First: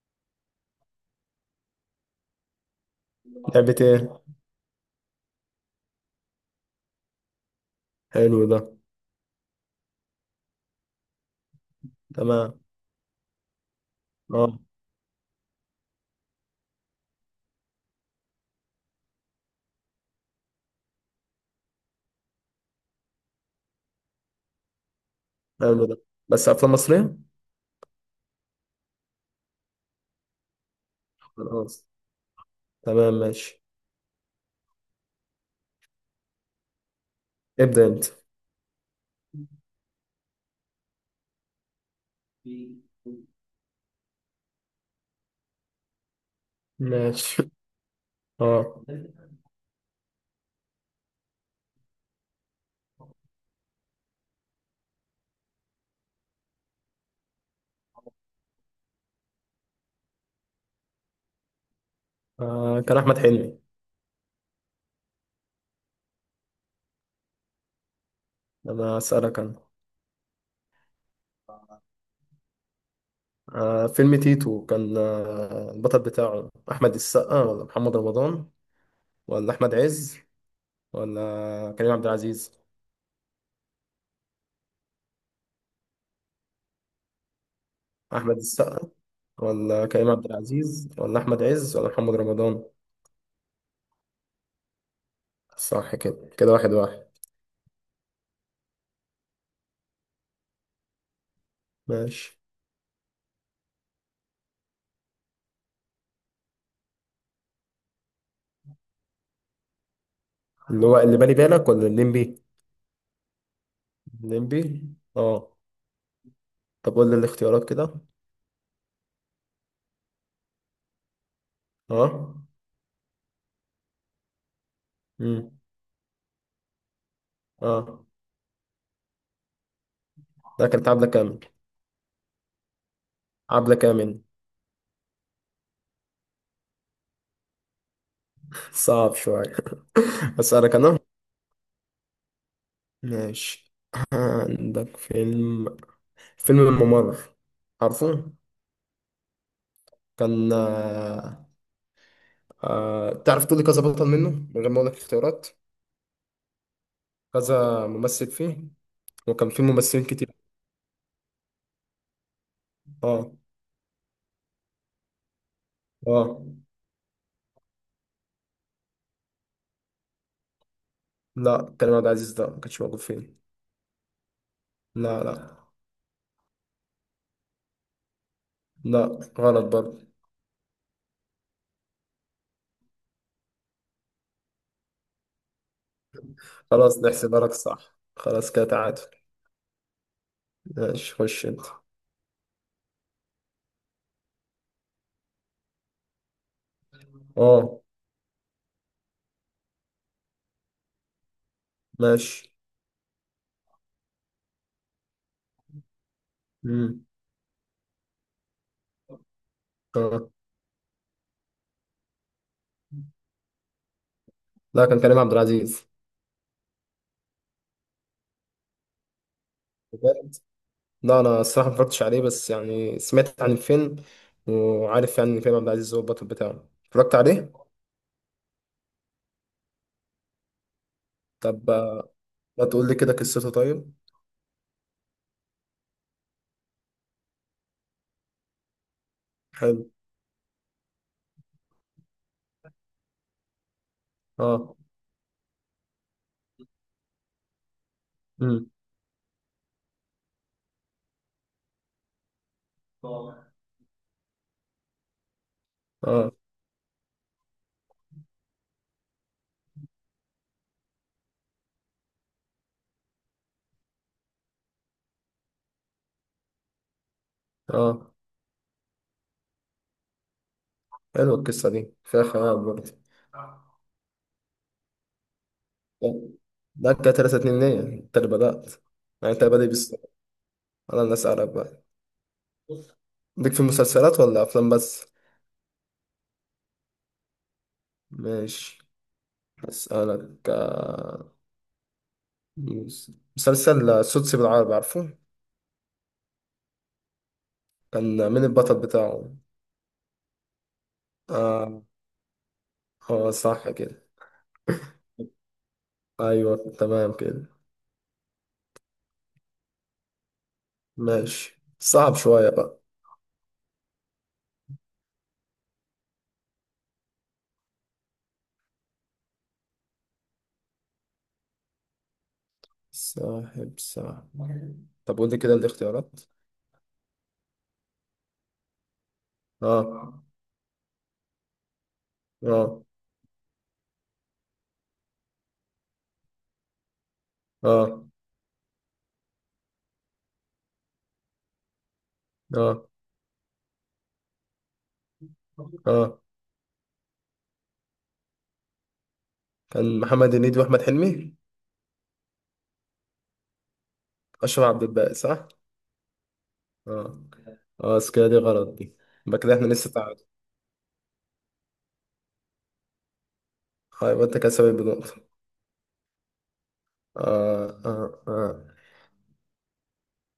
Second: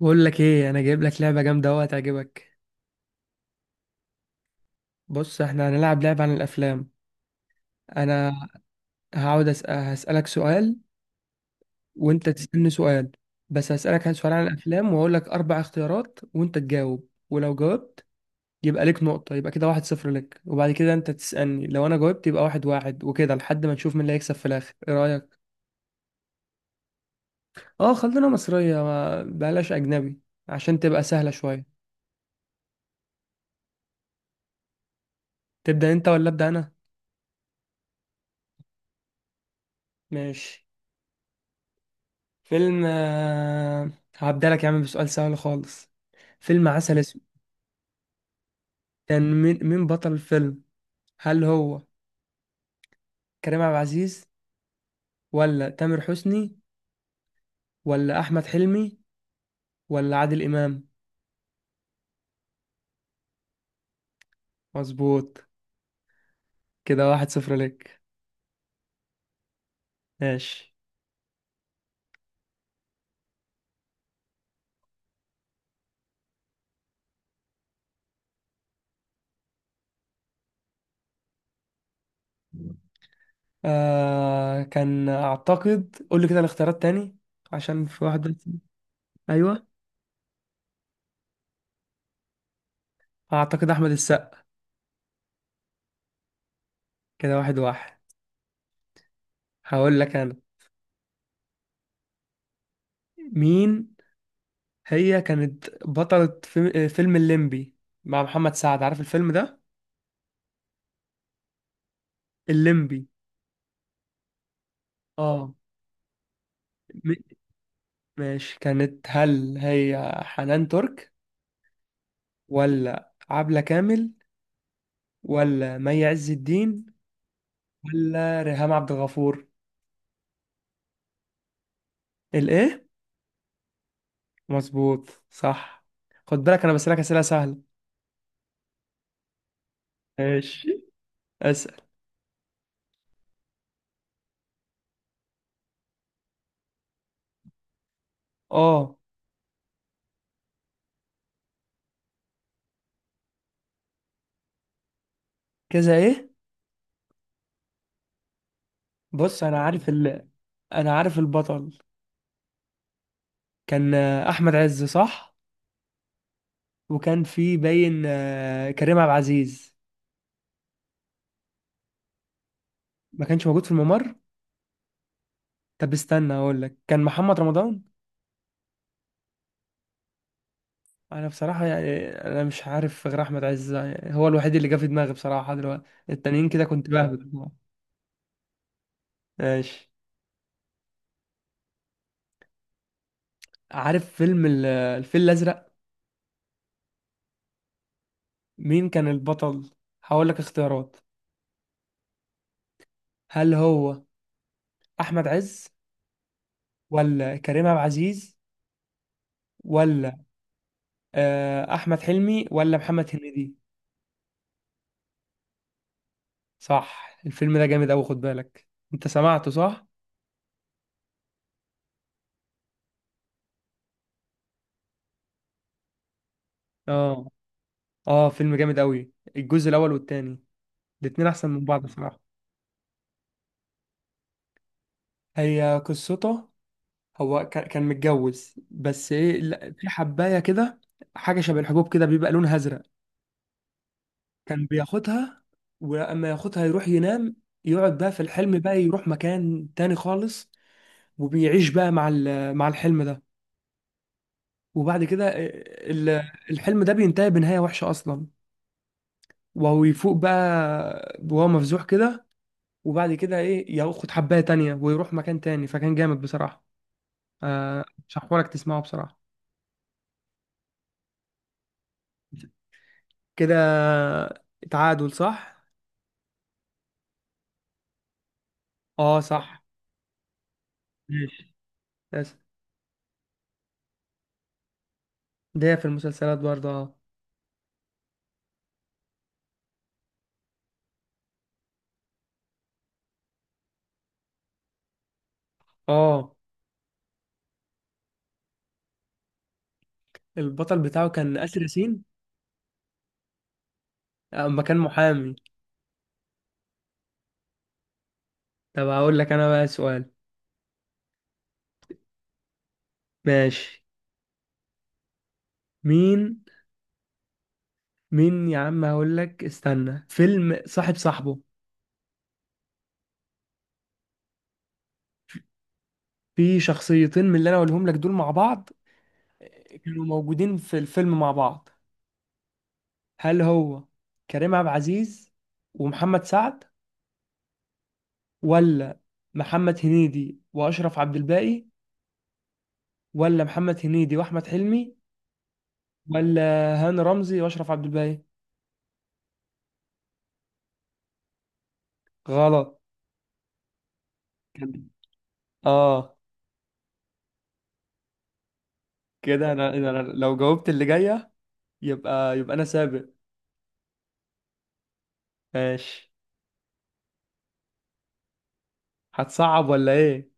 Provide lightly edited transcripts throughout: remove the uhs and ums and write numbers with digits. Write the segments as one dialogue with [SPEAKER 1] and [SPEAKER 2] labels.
[SPEAKER 1] بقول لك ايه، انا جايب لك لعبه جامده اهو هتعجبك.
[SPEAKER 2] لعبة ايه؟
[SPEAKER 1] بص، احنا هنلعب لعبه عن الافلام. انا
[SPEAKER 2] حلو ده.
[SPEAKER 1] هقعد أسأل، هسالك سؤال. وانت
[SPEAKER 2] تمام.
[SPEAKER 1] تسالني سؤال. بس هسالك عن سؤال عن
[SPEAKER 2] اه.
[SPEAKER 1] الافلام واقول لك 4 اختيارات وانت تجاوب، ولو جاوبت يبقى ليك نقطه. يبقى كده 1-0 لك، وبعد كده انت تسالني. لو انا جاوبت يبقى 1-1، وكده لحد ما نشوف مين اللي هيكسب في الاخر. ايه رايك؟
[SPEAKER 2] حلو ده. بس أفلام مصرية؟
[SPEAKER 1] اه، خلينا مصريه، ما بلاش اجنبي. عشان تبقى سهله شويه.
[SPEAKER 2] خلاص. تمام ماشي.
[SPEAKER 1] تبدا انت ولا ابدا انا؟
[SPEAKER 2] ابدأ أنت.
[SPEAKER 1] ماشي. فيلم هبدألك يا عم بسؤال سهل خالص. فيلم عسل اسود.
[SPEAKER 2] ماشي. اه.
[SPEAKER 1] كان مين بطل الفيلم؟ هل هو كريم عبد العزيز، ولا تامر حسني، ولا احمد حلمي، ولا عادل امام؟
[SPEAKER 2] كان أحمد حلمي.
[SPEAKER 1] مظبوط. كده 1-0 ليك.
[SPEAKER 2] أنا أسألك أنا.
[SPEAKER 1] ماشي.
[SPEAKER 2] فيلم تيتو كان البطل بتاعه أحمد السقا ولا محمد رمضان ولا أحمد عز ولا كريم عبد العزيز.
[SPEAKER 1] كان اعتقد قول لي كده الاختيارات تاني، عشان في واحد.
[SPEAKER 2] أحمد السقا
[SPEAKER 1] ايوه،
[SPEAKER 2] ولا كريم عبد العزيز ولا أحمد عز ولا محمد رمضان.
[SPEAKER 1] اعتقد احمد السقا.
[SPEAKER 2] صح كده، كده واحد واحد.
[SPEAKER 1] كده 1-1. هقول لك انا.
[SPEAKER 2] ماشي.
[SPEAKER 1] مين؟ هي كانت بطلة فيلم الليمبي مع محمد سعد. عارف الفيلم ده؟
[SPEAKER 2] اللي هو اللي بالي بالك ولا الليمبي.
[SPEAKER 1] الليمبي.
[SPEAKER 2] نمبي.
[SPEAKER 1] اه.
[SPEAKER 2] اه. طب قول لي
[SPEAKER 1] م-
[SPEAKER 2] الاختيارات كده.
[SPEAKER 1] ماشي. كانت، هل هي حنان ترك،
[SPEAKER 2] اه.
[SPEAKER 1] ولا عبلة كامل،
[SPEAKER 2] امم
[SPEAKER 1] ولا مي عز الدين،
[SPEAKER 2] اه.
[SPEAKER 1] ولا ريهام عبد الغفور؟
[SPEAKER 2] ده كانت عبلة كامل.
[SPEAKER 1] الايه؟
[SPEAKER 2] عبلة كامل.
[SPEAKER 1] مظبوط، صح. خد بالك انا بسألك أسئلة سهلة.
[SPEAKER 2] صعب شوية. أسألك
[SPEAKER 1] ماشي،
[SPEAKER 2] أنا.
[SPEAKER 1] أسأل.
[SPEAKER 2] ماشي. عندك فيلم، فيلم الممر، عارفه؟
[SPEAKER 1] اه.
[SPEAKER 2] كان تعرف تقولي كذا بطل منه من غير ما أقولك اختيارات؟
[SPEAKER 1] كذا ايه؟
[SPEAKER 2] كذا ممثل فيه،
[SPEAKER 1] بص،
[SPEAKER 2] وكان
[SPEAKER 1] انا
[SPEAKER 2] فيه
[SPEAKER 1] عارف
[SPEAKER 2] ممثلين كتير.
[SPEAKER 1] انا عارف البطل.
[SPEAKER 2] اه.
[SPEAKER 1] كان احمد عز، صح؟
[SPEAKER 2] اه.
[SPEAKER 1] وكان في باين كريم عبد العزيز.
[SPEAKER 2] لا كريم عبد العزيز ده ما كانش موجود
[SPEAKER 1] ما
[SPEAKER 2] فيه.
[SPEAKER 1] كانش موجود في الممر.
[SPEAKER 2] لا لا.
[SPEAKER 1] طب استنى، اقول لك كان محمد رمضان.
[SPEAKER 2] لا غلط برضه.
[SPEAKER 1] انا بصراحة يعني انا مش عارف غير احمد عز، يعني هو الوحيد اللي جه في دماغي بصراحة دلوقتي. التانيين كده كنت
[SPEAKER 2] خلاص
[SPEAKER 1] بهبد.
[SPEAKER 2] نحسبها لك صح، خلاص كده تعادل.
[SPEAKER 1] ماشي.
[SPEAKER 2] ماشي خش انت.
[SPEAKER 1] عارف فيلم الفيل الازرق؟
[SPEAKER 2] اه.
[SPEAKER 1] مين كان البطل؟ هقول لك اختيارات.
[SPEAKER 2] ماشي.
[SPEAKER 1] هل هو احمد عز،
[SPEAKER 2] امم
[SPEAKER 1] ولا كريم عبد العزيز، ولا
[SPEAKER 2] اه.
[SPEAKER 1] احمد حلمي، ولا محمد هنيدي؟
[SPEAKER 2] لا كان كريم عبد العزيز.
[SPEAKER 1] صح. الفيلم ده جامد اوي، خد بالك. انت سمعته صح؟
[SPEAKER 2] بجد؟ لا انا الصراحه ما اتفرجتش عليه، بس يعني سمعت عن الفيلم وعارف يعني ان كريم عبد العزيز هو البطل بتاعه، اتفرجت
[SPEAKER 1] اه.
[SPEAKER 2] عليه.
[SPEAKER 1] اه، فيلم جامد قوي. الجزء الاول والتاني، الاتنين احسن من
[SPEAKER 2] طب
[SPEAKER 1] بعض بصراحه.
[SPEAKER 2] ما تقول لي كده قصته طيب.
[SPEAKER 1] هي قصته، هو كان متجوز، بس ايه، لا، في
[SPEAKER 2] حلو.
[SPEAKER 1] حبايه كده. حاجه شبه الحبوب كده، بيبقى لونها ازرق. كان
[SPEAKER 2] اه.
[SPEAKER 1] بياخدها، ولما ياخدها يروح ينام. يقعد بقى في الحلم
[SPEAKER 2] امم
[SPEAKER 1] بقى يروح مكان تاني خالص. وبيعيش بقى مع الحلم ده.
[SPEAKER 2] اه.
[SPEAKER 1] وبعد كده ال- الحلم ده بينتهي بنهايه وحشه اصلا. وهو يفوق بقى وهو مفزوح كده. وبعد كده ايه، ياخد حبايه تانية ويروح مكان تاني. فكان جامد بصراحه.
[SPEAKER 2] اه.
[SPEAKER 1] شحورك تسمعه بصراحه.
[SPEAKER 2] حلوه القصه دي، فيها خيال برضه.
[SPEAKER 1] كده تعادل، صح.
[SPEAKER 2] طب، ده كده 3-2، ليه انت اللي بدات.
[SPEAKER 1] اه،
[SPEAKER 2] يعني انت
[SPEAKER 1] صح.
[SPEAKER 2] بادئ بالسؤال، انا اللي اسالك
[SPEAKER 1] ماشي.
[SPEAKER 2] بقى.
[SPEAKER 1] بس
[SPEAKER 2] ليك في مسلسلات ولا أفلام بس؟
[SPEAKER 1] ده في المسلسلات برضه، اه.
[SPEAKER 2] ماشي. أسألك مسلسل سوتسي بالعربي، عارفه؟
[SPEAKER 1] اه.
[SPEAKER 2] كان مين البطل بتاعه؟
[SPEAKER 1] البطل بتاعه كان آسر
[SPEAKER 2] آه،
[SPEAKER 1] ياسين.
[SPEAKER 2] هو صح كده.
[SPEAKER 1] اما كان محامي.
[SPEAKER 2] أيوه تمام كده.
[SPEAKER 1] طب هقول لك انا بقى سؤال.
[SPEAKER 2] ماشي صعب شوية بقى.
[SPEAKER 1] ماشي. مين مين يا عم، هقول لك استنى، فيلم صاحب صاحبه.
[SPEAKER 2] صاحب صاحب. طب قول لي كده الاختيارات.
[SPEAKER 1] في شخصيتين من اللي انا اقولهم لك دول مع بعض، كانوا
[SPEAKER 2] آه.
[SPEAKER 1] موجودين في الفيلم مع بعض.
[SPEAKER 2] آه.
[SPEAKER 1] هل هو كريم عبد العزيز ومحمد سعد،
[SPEAKER 2] آه.
[SPEAKER 1] ولا محمد هنيدي واشرف عبد الباقي،
[SPEAKER 2] آه.
[SPEAKER 1] ولا محمد هنيدي واحمد حلمي،
[SPEAKER 2] آه،
[SPEAKER 1] ولا هاني رمزي واشرف عبد الباقي؟
[SPEAKER 2] كان محمد هنيدي وأحمد حلمي.
[SPEAKER 1] غلط.
[SPEAKER 2] أشرف
[SPEAKER 1] كده،
[SPEAKER 2] عبد الباقي صح؟
[SPEAKER 1] اه.
[SPEAKER 2] آه. آه بس كده دي غلط دي. يبقى
[SPEAKER 1] كده
[SPEAKER 2] كده إحنا
[SPEAKER 1] انا
[SPEAKER 2] لسه
[SPEAKER 1] انا
[SPEAKER 2] تعادل.
[SPEAKER 1] لو جاوبت اللي جايه، يبقى انا سابق.
[SPEAKER 2] يبقى أنت كده سابق بنقطة.
[SPEAKER 1] ماشي.
[SPEAKER 2] آه آه آه.
[SPEAKER 1] هتصعب ولا ايه؟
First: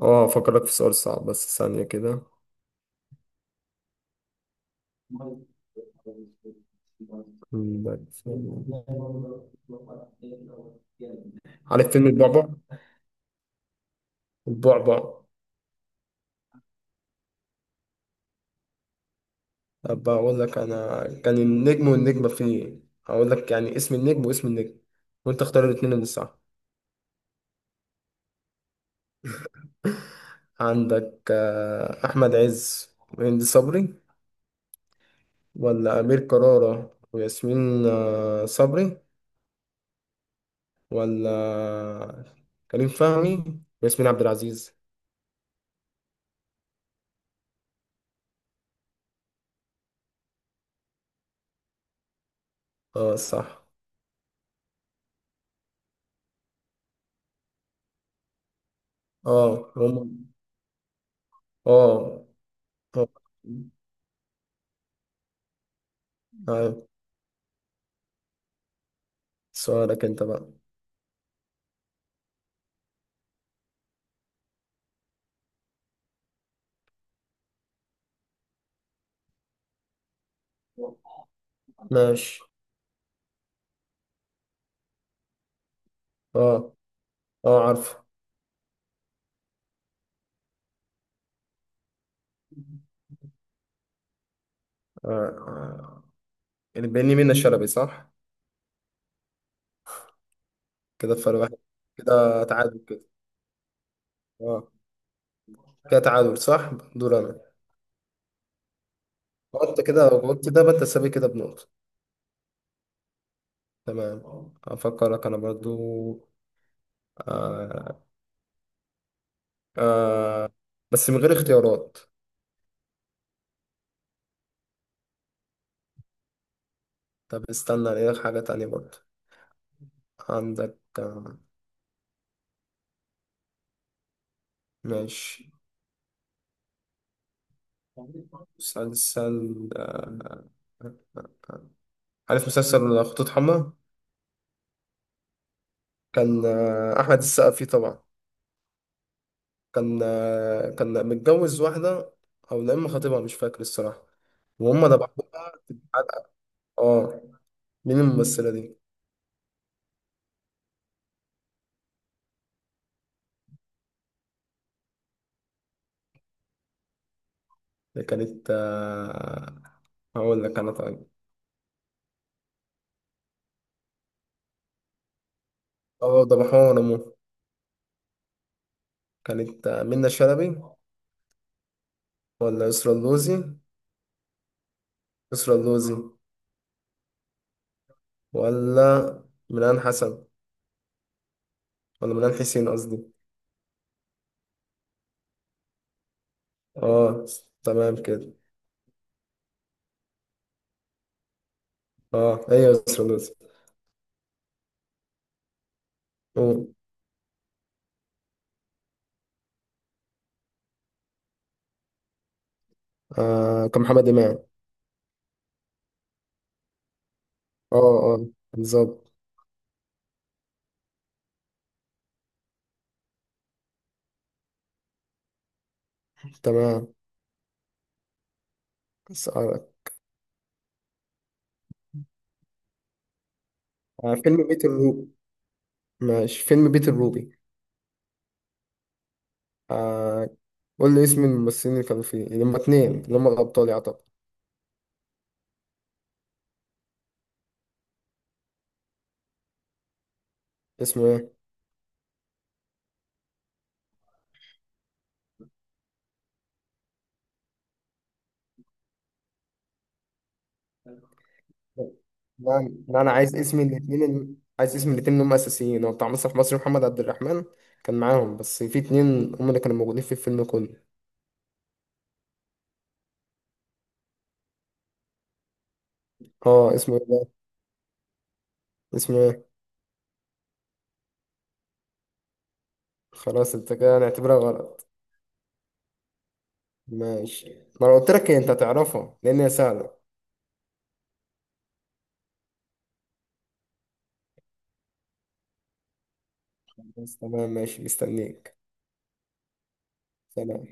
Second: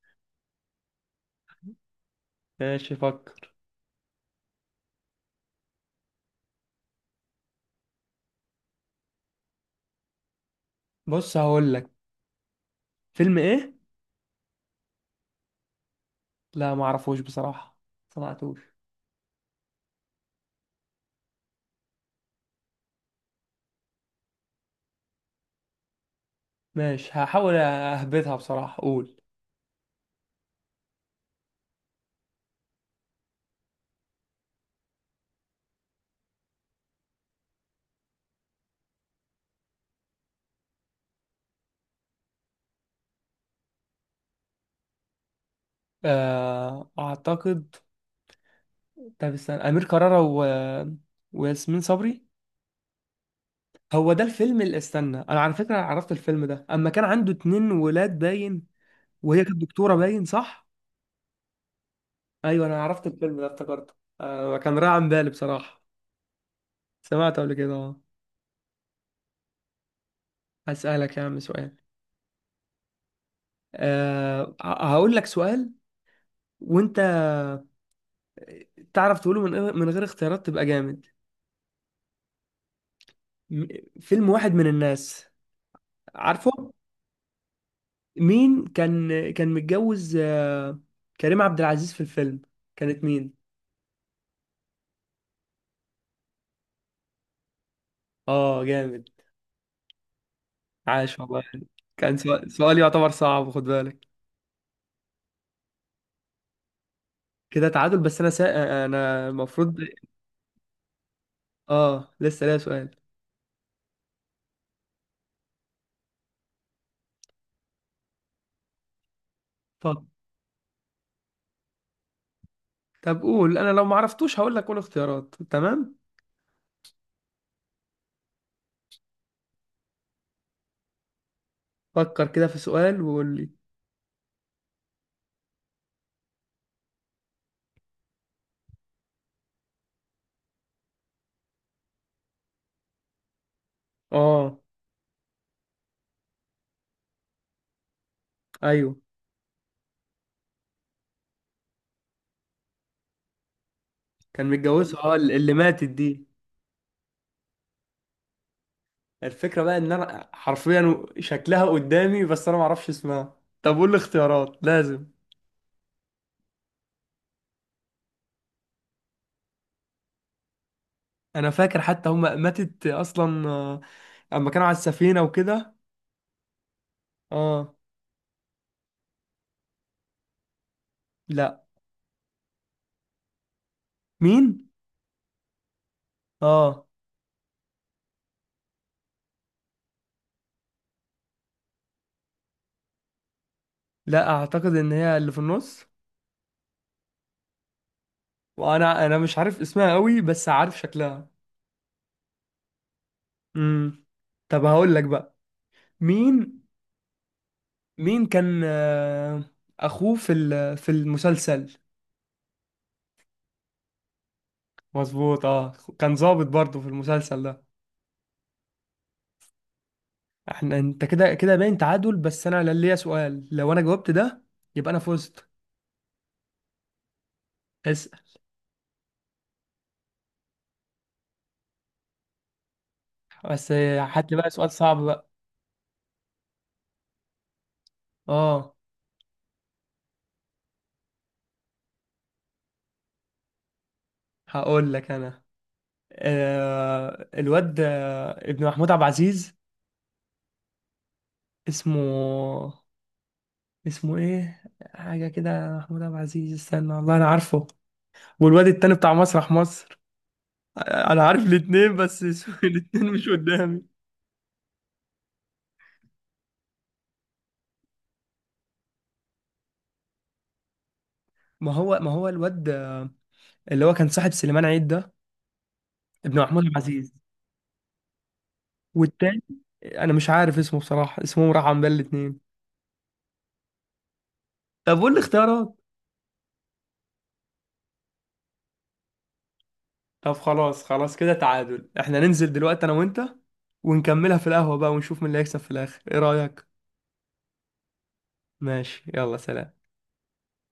[SPEAKER 2] أفكرك في سؤال صعب بس ثانية كده.
[SPEAKER 1] ماشي، فكر. بص هقول
[SPEAKER 2] عارف
[SPEAKER 1] لك.
[SPEAKER 2] فيلم البعبع؟
[SPEAKER 1] فيلم ايه؟
[SPEAKER 2] البعبع.
[SPEAKER 1] لا، ما اعرفوش بصراحه. سمعتوش.
[SPEAKER 2] أبقى أقول لك أنا كان النجم والنجمة فيه. هقول لك يعني اسم النجم واسم النجم، وأنت اختار الاتنين اللي صح.
[SPEAKER 1] ماشي، هحاول اهبطها بصراحه، قول.
[SPEAKER 2] عندك أحمد عز وهند صبري، ولا أمير كرارة وياسمين صبري، ولا كريم فهمي وياسمين عبد العزيز.
[SPEAKER 1] اعتقد. طب استنى أمير كرارة وياسمين صبري.
[SPEAKER 2] اه صح.
[SPEAKER 1] هو ده الفيلم اللي، استنى، أنا على فكرة عرفت الفيلم ده أما كان عنده 2 ولاد باين. وهي كانت
[SPEAKER 2] اه هم.
[SPEAKER 1] دكتورة باين، صح؟
[SPEAKER 2] اه.
[SPEAKER 1] أيوه، أنا عرفت
[SPEAKER 2] اه.
[SPEAKER 1] الفيلم ده، افتكرته. كان رايح عن بالي بصراحة.
[SPEAKER 2] آه.
[SPEAKER 1] سمعته قبل كده، أه.
[SPEAKER 2] سؤالك انت بقى.
[SPEAKER 1] هسألك يا عم سؤال. أه ه- هقول لك سؤال. وأنت تعرف تقوله من غير اختيارات، تبقى جامد.
[SPEAKER 2] ماشي.
[SPEAKER 1] م- فيلم واحد من الناس، عارفه؟
[SPEAKER 2] اه. اه عارفه.
[SPEAKER 1] مين كان متجوز كريم عبد العزيز في الفيلم؟ كانت مين؟
[SPEAKER 2] آه. آه. اللي بيني منه شلبي صح.
[SPEAKER 1] اه، جامد.
[SPEAKER 2] كده
[SPEAKER 1] عاش
[SPEAKER 2] فرق
[SPEAKER 1] والله.
[SPEAKER 2] واحد.
[SPEAKER 1] كان
[SPEAKER 2] كده
[SPEAKER 1] سؤال سؤال
[SPEAKER 2] تعادل كده.
[SPEAKER 1] يعتبر صعب، خد بالك.
[SPEAKER 2] اه. كده تعادل صح، دور انا.
[SPEAKER 1] كده تعادل، بس انا انا المفروض.
[SPEAKER 2] قلت كده، قلت ده بقى تسابي كده بنقطة.
[SPEAKER 1] اه، لسه ليا سؤال.
[SPEAKER 2] تمام. افكرك انا برضو. آه.
[SPEAKER 1] طب.
[SPEAKER 2] آه. بس من غير اختيارات.
[SPEAKER 1] قول، انا لو ما عرفتوش هقول لك، قول اختيارات، تمام.
[SPEAKER 2] طب استنى الاقي لك حاجة تانية برضو. عندك
[SPEAKER 1] فكر كده في سؤال وقول لي.
[SPEAKER 2] ماشي، مسلسل عارف مسلسل خطوط حمراء؟
[SPEAKER 1] اه.
[SPEAKER 2] كان أحمد السقا فيه طبعا.
[SPEAKER 1] ايوه،
[SPEAKER 2] كان كان متجوز واحدة، أو لا إما خطيبها مش فاكر الصراحة.
[SPEAKER 1] كان
[SPEAKER 2] وهم ده
[SPEAKER 1] متجوزها،
[SPEAKER 2] بقى.
[SPEAKER 1] اللي ماتت دي.
[SPEAKER 2] اه. مين الممثلة دي؟
[SPEAKER 1] الفكرة بقى ان انا حرفيا شكلها قدامي بس انا ما اعرفش اسمها. طب قول لي اختيارات لازم.
[SPEAKER 2] اللي كانت هقول لك أنا طيب.
[SPEAKER 1] انا فاكر حتى هم ماتت اصلا اما كانوا على السفينه وكده.
[SPEAKER 2] اه ضبحوها ونمو.
[SPEAKER 1] اه.
[SPEAKER 2] كانت منى شلبي،
[SPEAKER 1] لا.
[SPEAKER 2] ولا يسرا اللوزي؟
[SPEAKER 1] مين؟
[SPEAKER 2] يسرا اللوزي.
[SPEAKER 1] اه.
[SPEAKER 2] ولا ميلان حسن، ولا ميلان حسين قصدي.
[SPEAKER 1] لا، اعتقد ان هي اللي في النص.
[SPEAKER 2] اه. تمام كده.
[SPEAKER 1] وانا انا مش عارف اسمها قوي، بس عارف شكلها.
[SPEAKER 2] اه هي سولوزي.
[SPEAKER 1] امم. طب هقول لك بقى. مين؟
[SPEAKER 2] أوه.
[SPEAKER 1] مين كان اخوه في المسلسل؟
[SPEAKER 2] آه كان محمد إمام.
[SPEAKER 1] مظبوط، اه. كان ضابط برضه في المسلسل ده.
[SPEAKER 2] اه. اه. بالظبط.
[SPEAKER 1] احنا، انت كده كده باين تعادل، بس انا ليا سؤال. لو انا جاوبت ده، يبقى انا فزت.
[SPEAKER 2] تمام.
[SPEAKER 1] اسأل.
[SPEAKER 2] أسألك.
[SPEAKER 1] بس
[SPEAKER 2] آه
[SPEAKER 1] هات لي
[SPEAKER 2] فيلم
[SPEAKER 1] بقى
[SPEAKER 2] بيت
[SPEAKER 1] سؤال صعب
[SPEAKER 2] الروبي.
[SPEAKER 1] بقى.
[SPEAKER 2] ماشي فيلم بيت الروبي.
[SPEAKER 1] اه.
[SPEAKER 2] آه. قول لي اسم الممثلين اللي كانوا فيه، اللي هما اتنين اللي هما الأبطال يعتبر.
[SPEAKER 1] هقول لك انا. الواد ابن محمود عبد العزيز.
[SPEAKER 2] اسمه ايه؟
[SPEAKER 1] اسمه، ايه؟ حاجه كده، محمود عبد العزيز، استنى، والله انا عارفه. والواد التاني بتاع مسرح مصر. انا عارف الاتنين بس
[SPEAKER 2] لا لا أنا
[SPEAKER 1] الاتنين مش
[SPEAKER 2] عايز اسم
[SPEAKER 1] قدامي.
[SPEAKER 2] الاتنين اللي، عايز اسم الاتنين اللي هما أساسيين. هو بتاع مسرح مصر محمد عبد الرحمن كان معاهم، بس في اتنين هما اللي كانوا موجودين في الفيلم كله.
[SPEAKER 1] ما هو الواد اللي هو كان صاحب سليمان عيد ده، ابن محمود عبد
[SPEAKER 2] اه. اسمه ايه
[SPEAKER 1] العزيز.
[SPEAKER 2] ده؟ اسمه
[SPEAKER 1] والتاني،
[SPEAKER 2] ايه؟
[SPEAKER 1] انا مش عارف اسمه بصراحه، اسمه راح عن بال الاتنين.
[SPEAKER 2] خلاص انت كده هنعتبرها غلط.
[SPEAKER 1] طب قول لي اختيارات.
[SPEAKER 2] ماشي. ما انا قلت لك إيه، انت تعرفها لان هي سهله.
[SPEAKER 1] طب خلاص، خلاص كده تعادل. احنا ننزل دلوقتي انا وانت، ونكملها في القهوة بقى، ونشوف مين اللي هيكسب في الاخر. ايه رأيك؟
[SPEAKER 2] بس تمام ماشي مستنيك.
[SPEAKER 1] ماشي، يلا سلام.
[SPEAKER 2] سلام